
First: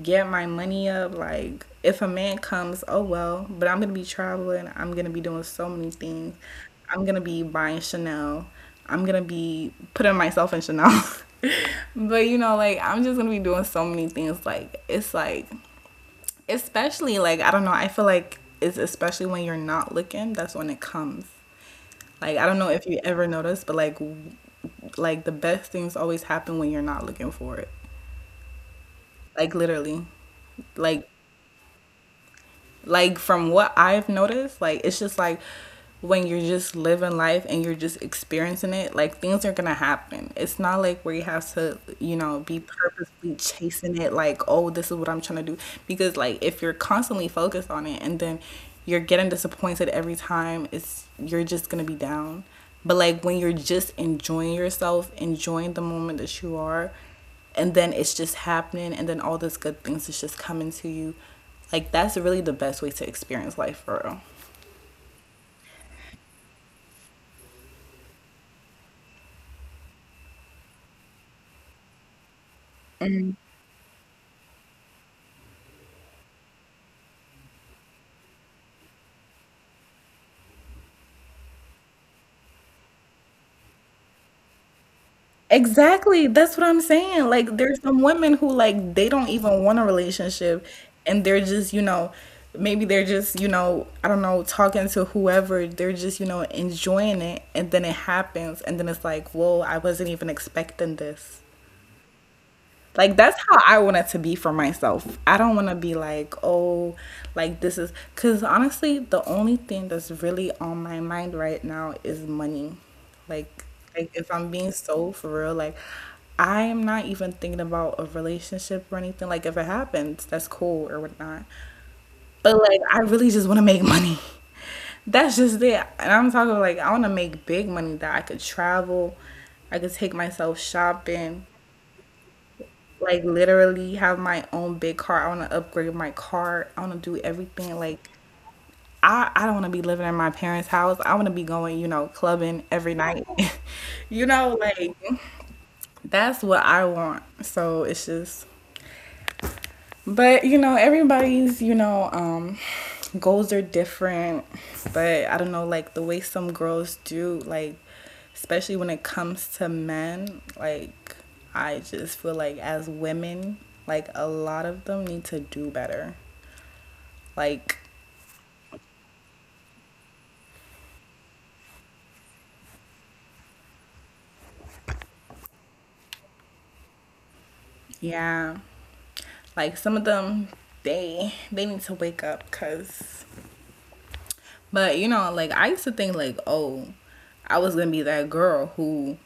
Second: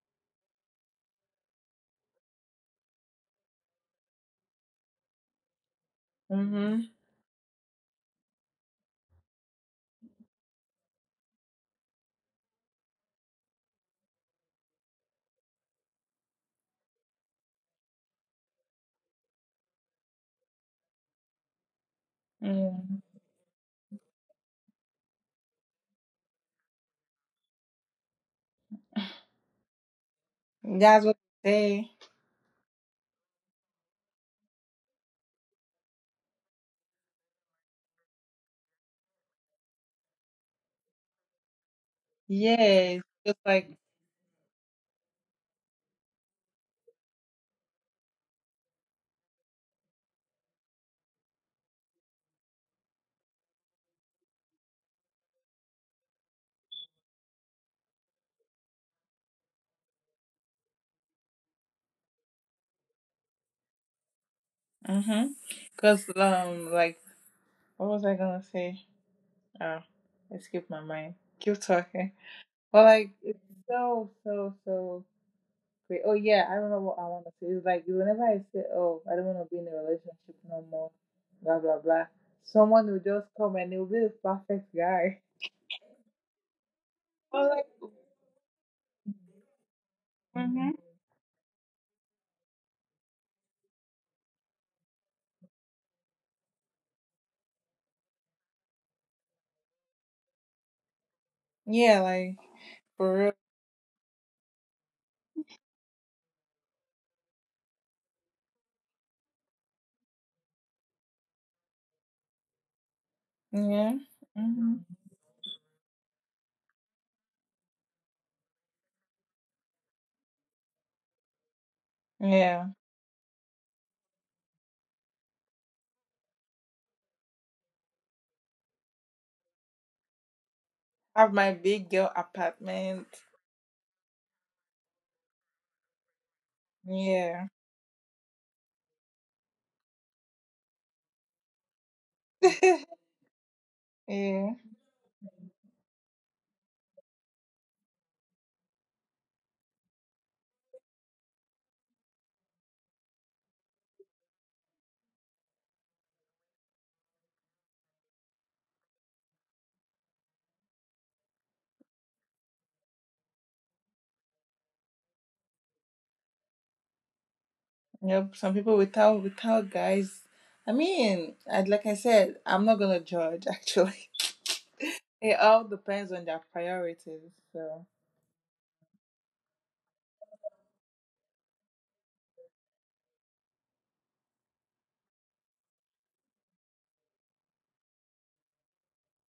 Speaker 2: get my money up. Like if a man comes, oh well. But I'm gonna be traveling. I'm gonna be doing so many things.
Speaker 1: Mm-hmm.
Speaker 2: I'm gonna be buying Chanel. I'm gonna be putting myself in Chanel. but you know, like I'm just gonna be doing so many things. Like it's like especially like I don't know, I feel like it's especially when you're not looking, that's when it comes. Like I don't
Speaker 1: Yeah.
Speaker 2: know if you ever noticed, but like w- like the best things always happen when you're not looking for it. Like literally.
Speaker 1: That's
Speaker 2: Like
Speaker 1: what they say.
Speaker 2: like from what I've noticed, like it's just like when you're just living life and you're just experiencing it, like things are gonna happen. It's not like where you have to, you know, be
Speaker 1: Yes. Just
Speaker 2: purposely
Speaker 1: like
Speaker 2: chasing it, like, oh, this is what I'm trying to do. Because, like, if you're constantly focused on it and then you're getting disappointed every time, it's you're just gonna be down. But, like, when you're just enjoying yourself, enjoying the moment that you are, and then it's just happening and then all these good things is just coming to you, like that's really the best way to experience life for real.
Speaker 1: mm-hmm. Cause what was I gonna say? Oh, it skipped my mind. Keep talking. But like it's so great. Oh yeah, I remember what I want to say. It's like whenever I say, "Oh, I don't want to be in a relationship no more," blah blah blah. Someone will just come and they'll be the perfect guy.
Speaker 2: Exactly, that's what I'm saying.
Speaker 1: Oh,
Speaker 2: Like
Speaker 1: like
Speaker 2: there's some women who, like, they don't even want a relationship,
Speaker 1: hmm
Speaker 2: and they're just, you know, maybe they're just, you know, I don't know, talking to whoever, they're just, you know, enjoying it, and then it happens, and then it's like, whoa, I wasn't even expecting this.
Speaker 1: yeah, like
Speaker 2: Like
Speaker 1: for
Speaker 2: that's how I want it to be for myself. I don't want to be like, oh, like this is, cuz honestly, the only thing that's really on my mind right now is money. Like
Speaker 1: real. Yeah.
Speaker 2: like if I'm
Speaker 1: Hmm.
Speaker 2: being so for real, like I am not even thinking about a relationship or anything. Like if it happens, that's cool or whatnot. But
Speaker 1: Yeah.
Speaker 2: like I really just want to make money. That's just it. And I'm talking like I want to make big money that I could travel, I could take myself
Speaker 1: Have
Speaker 2: shopping,
Speaker 1: my big girl apartment.
Speaker 2: like literally have my own big car. I want to upgrade my car. I want to do
Speaker 1: Yeah.
Speaker 2: everything. Like I don't want to be living in my parents' house. I want to be going, you know, clubbing every night. You
Speaker 1: Yeah.
Speaker 2: know, like that's what I want. So it's just, but you know, everybody's, you know, goals are different. But I don't know, like the way some girls do, like especially when it comes to men, like I just feel like as women, like a lot of them need to do better. Like
Speaker 1: Yep, some people without without guys. Like I said, I'm not gonna judge. Actually, it all depends on their priorities. So
Speaker 2: yeah. Like some of them, they need to wake up cuz. But you know, like I used to think like, oh, I was gonna be that girl who,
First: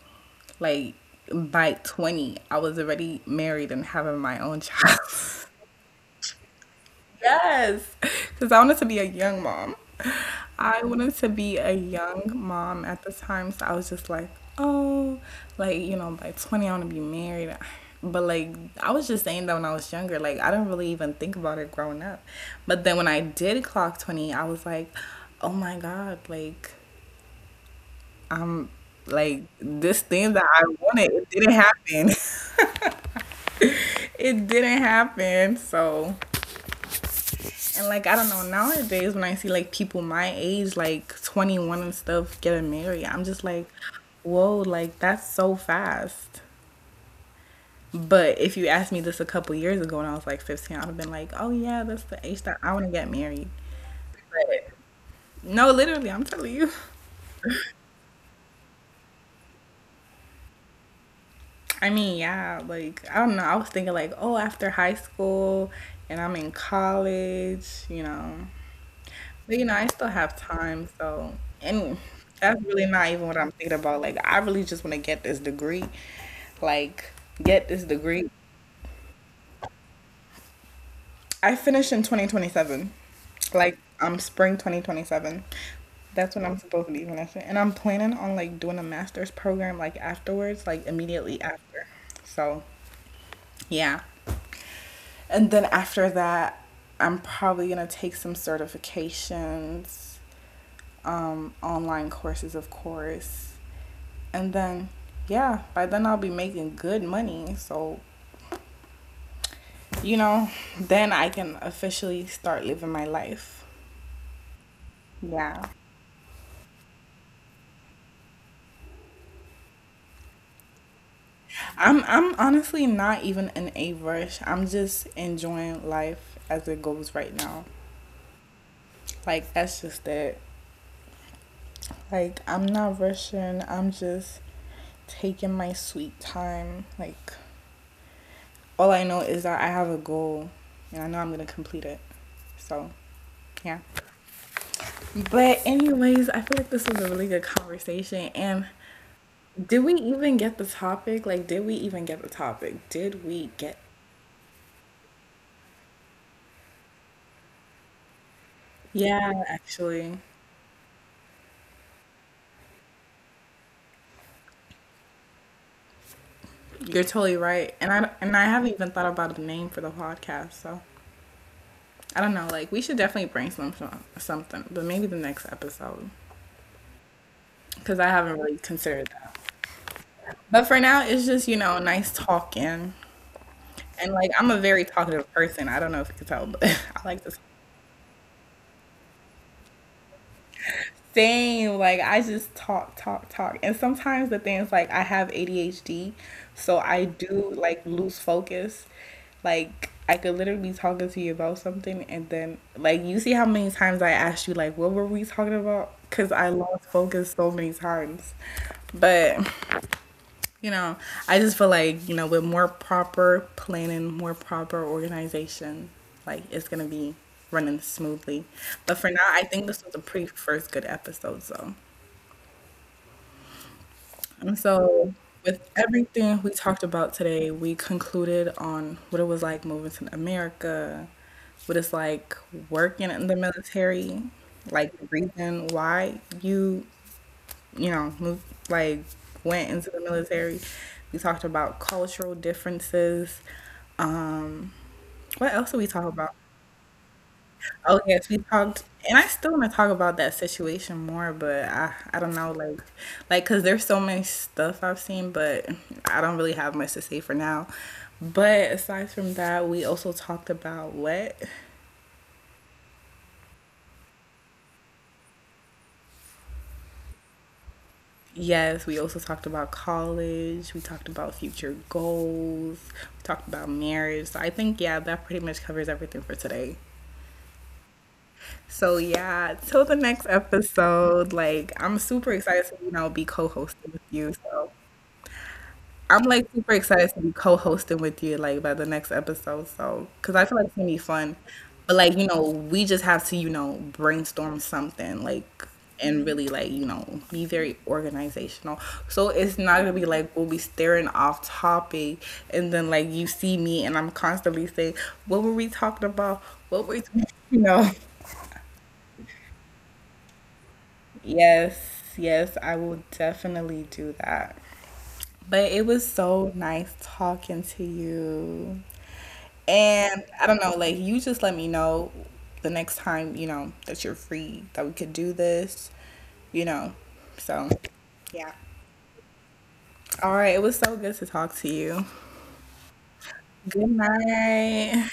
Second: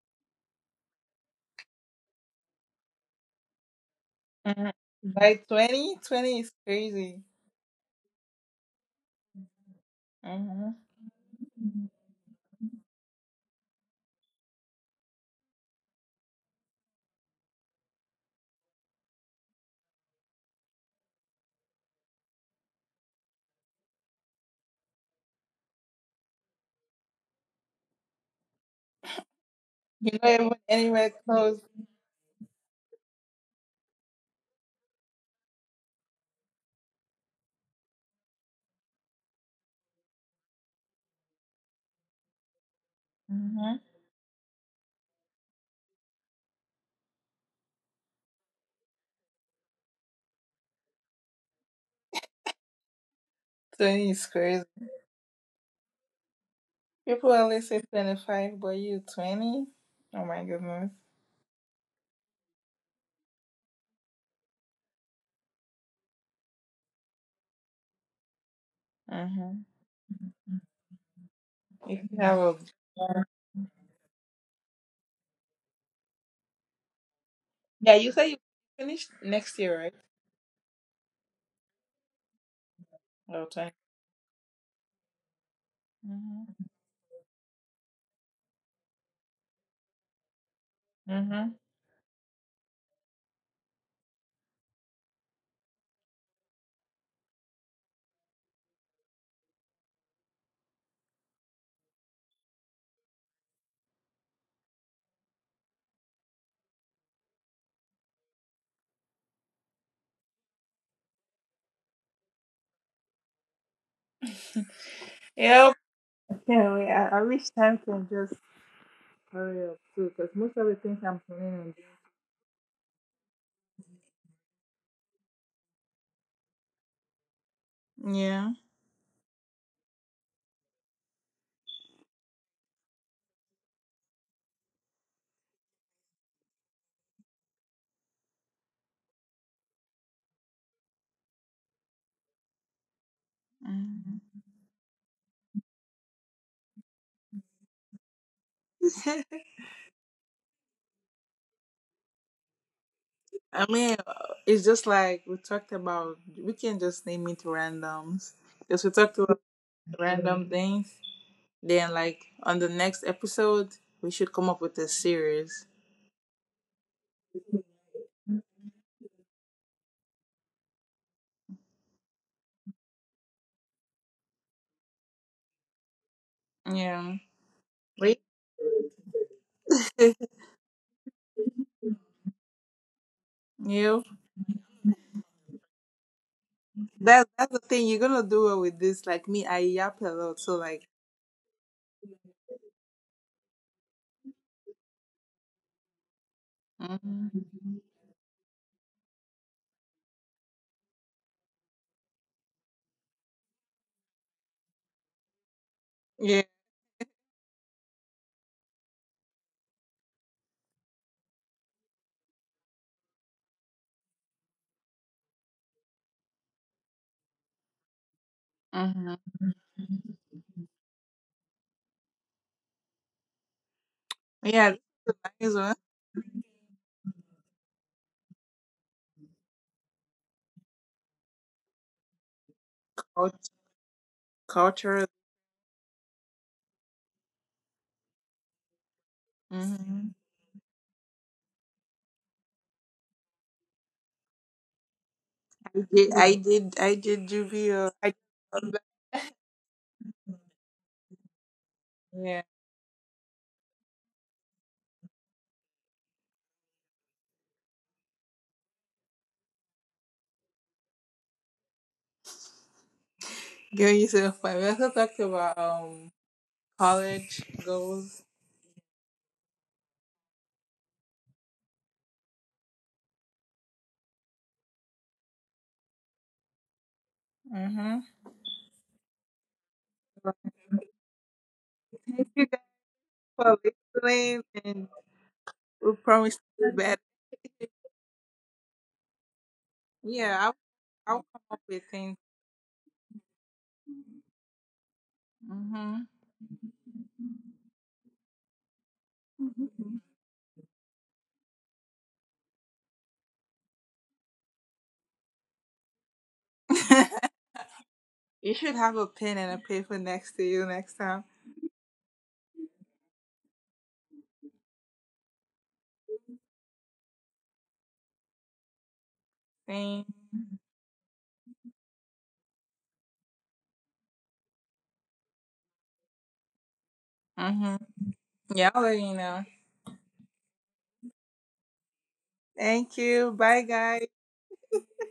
Speaker 2: like, by 20, I was already married and having my own
Speaker 1: Mhm. By
Speaker 2: child.
Speaker 1: 20 is crazy.
Speaker 2: Yes, because I wanted to be a young mom.
Speaker 1: Hmm.
Speaker 2: I wanted to be a young mom at the time, so I was just like, oh, like you know, by 20, I want to be married. But like, I was just saying that when I was younger, like I didn't really even think about it growing up. But then when I did clock 20, I was like, oh my god, like I'm like this
Speaker 1: You're
Speaker 2: thing
Speaker 1: not
Speaker 2: that
Speaker 1: even
Speaker 2: I wanted,
Speaker 1: anywhere
Speaker 2: it didn't
Speaker 1: close.
Speaker 2: happen. It didn't happen. So and like I don't know, nowadays when I see like people my age, like 21 and stuff, getting married, I'm just like,
Speaker 1: Hmm.
Speaker 2: whoa, like that's so fast. But if you asked me this a couple years ago when I was like 15, I'd have been like, oh yeah, that's the age that I wanna get married.
Speaker 1: 20 is crazy.
Speaker 2: But no, literally, I'm telling you.
Speaker 1: People always say 25, but you 20. Oh my goodness.
Speaker 2: I mean, yeah, like I don't know. I was thinking like, oh, after high school and I'm in college, you know. But you
Speaker 1: Hmm.
Speaker 2: know, I still have time, so. And
Speaker 1: If you have
Speaker 2: that's really not
Speaker 1: a
Speaker 2: even what I'm thinking about. Like I really just want to get this degree. Like get this
Speaker 1: yeah, you say
Speaker 2: degree.
Speaker 1: you finish next year, right?
Speaker 2: I finish in 2027.
Speaker 1: Oh, 20.
Speaker 2: Like I'm spring 2027. That's when I'm
Speaker 1: Mm-hmm.
Speaker 2: supposed to be finishing. And I'm planning on like doing a master's program like afterwards, like immediately
Speaker 1: Mm-hmm.
Speaker 2: after. So, yeah. And then after that, I'm probably going to take some certifications, online courses, of course. And then, yeah, by then I'll be making good money. So, you know, then I can officially start living my life.
Speaker 1: It
Speaker 2: Yeah.
Speaker 1: Yeah, not I, I wish time can just hurry up too, because most of the things I'm planning
Speaker 2: I'm honestly not even in a rush. I'm just enjoying life as it goes right now.
Speaker 1: on Yeah.
Speaker 2: Like that's just it. Like I'm not rushing. I'm just taking my sweet time. Like all I know is that I have a goal and I know I'm gonna complete it. So yeah.
Speaker 1: Mhm.
Speaker 2: But anyways, I feel like this was a really good conversation and
Speaker 1: doing.
Speaker 2: did we even get the topic? Like did we even get the topic? Did we
Speaker 1: I
Speaker 2: get?
Speaker 1: mean, it's just like we talked about. We can just name it randoms, because we talked about
Speaker 2: Yeah, actually.
Speaker 1: random things. Then, like on the next episode, we should come up with a series.
Speaker 2: You're totally right. And I haven't even thought about the name for the podcast, so I don't know. Like we should definitely brainstorm something, but maybe the next episode
Speaker 1: Yeah.
Speaker 2: cuz I haven't really considered that. But for now, it's just, you know, nice talking.
Speaker 1: Yeah.
Speaker 2: And like I'm a very talkative person. I don't know if you can tell, but I like this
Speaker 1: That's the thing you're gonna do it with this. Like me, I yap a lot, so like
Speaker 2: same. Like I just talk, talk, talk. And sometimes the things, like I have ADHD, so I do
Speaker 1: Mhm.
Speaker 2: like lose focus. Like I could literally be talking to you about something and then like you see how many times I asked you like what were we talking about? Cause
Speaker 1: yeah.
Speaker 2: I lost focus so many times. But you know, I just feel like, you know, with more proper planning, more proper organization, like it's gonna be running smoothly. But for now, I
Speaker 1: Mhm.
Speaker 2: think this was a pretty first good episode, so. And
Speaker 1: Yeah,
Speaker 2: so,
Speaker 1: this is a
Speaker 2: with
Speaker 1: nice
Speaker 2: everything
Speaker 1: one.
Speaker 2: we talked about today, we concluded on what it was like moving to America, what it's like working in the
Speaker 1: Cult-
Speaker 2: military, like the
Speaker 1: Culture.
Speaker 2: reason why you know, moved, like went into the
Speaker 1: Hmm.
Speaker 2: military. We talked about cultural differences. What else did we talk about?
Speaker 1: I did juvie.
Speaker 2: Oh yes, we
Speaker 1: Did,
Speaker 2: talked, and I still want to talk about that situation more, but I don't
Speaker 1: yeah.
Speaker 2: know, like because there's so much stuff I've seen, but I don't really have much to say for now. But aside from that, we also talked about what.
Speaker 1: Girl, you said fun. We also talked about college goals.
Speaker 2: Yes, we also talked about college. We talked about future goals. We talked about marriage. So I think, yeah, that pretty much covers everything for today.
Speaker 1: Mm-hmm.
Speaker 2: So yeah, till the next episode. Like I'm
Speaker 1: Thank
Speaker 2: super
Speaker 1: you guys
Speaker 2: excited to, you know, be
Speaker 1: for
Speaker 2: co-hosting with you.
Speaker 1: listening,
Speaker 2: So
Speaker 1: and we
Speaker 2: I'm
Speaker 1: promise
Speaker 2: like super
Speaker 1: to do better.
Speaker 2: excited to be co-hosting with you like by the next episode. So because
Speaker 1: Yeah,
Speaker 2: I feel like it's gonna be
Speaker 1: I'll
Speaker 2: fun.
Speaker 1: come up with
Speaker 2: But like
Speaker 1: things.
Speaker 2: you know we just have to, you know, brainstorm something, like
Speaker 1: Mm-hmm.
Speaker 2: and really, like, you know, be very organizational. So it's not gonna be like we'll be staring off topic and then like you see me and I'm constantly saying what were we talking about? What were we you know.
Speaker 1: You should have a pen and a paper next to you next time.
Speaker 2: Yes, yes, I will definitely do that. But it was so nice talking to you.
Speaker 1: Thank.
Speaker 2: And I don't know, like you just let me know the next time, you know, that you're free, that we could do this, you know. So,
Speaker 1: Mm-hmm.
Speaker 2: yeah.
Speaker 1: Yeah, I'll let you know.
Speaker 2: All right, it was so good to talk to you.
Speaker 1: Thank you. Bye,
Speaker 2: Good
Speaker 1: guys.
Speaker 2: night.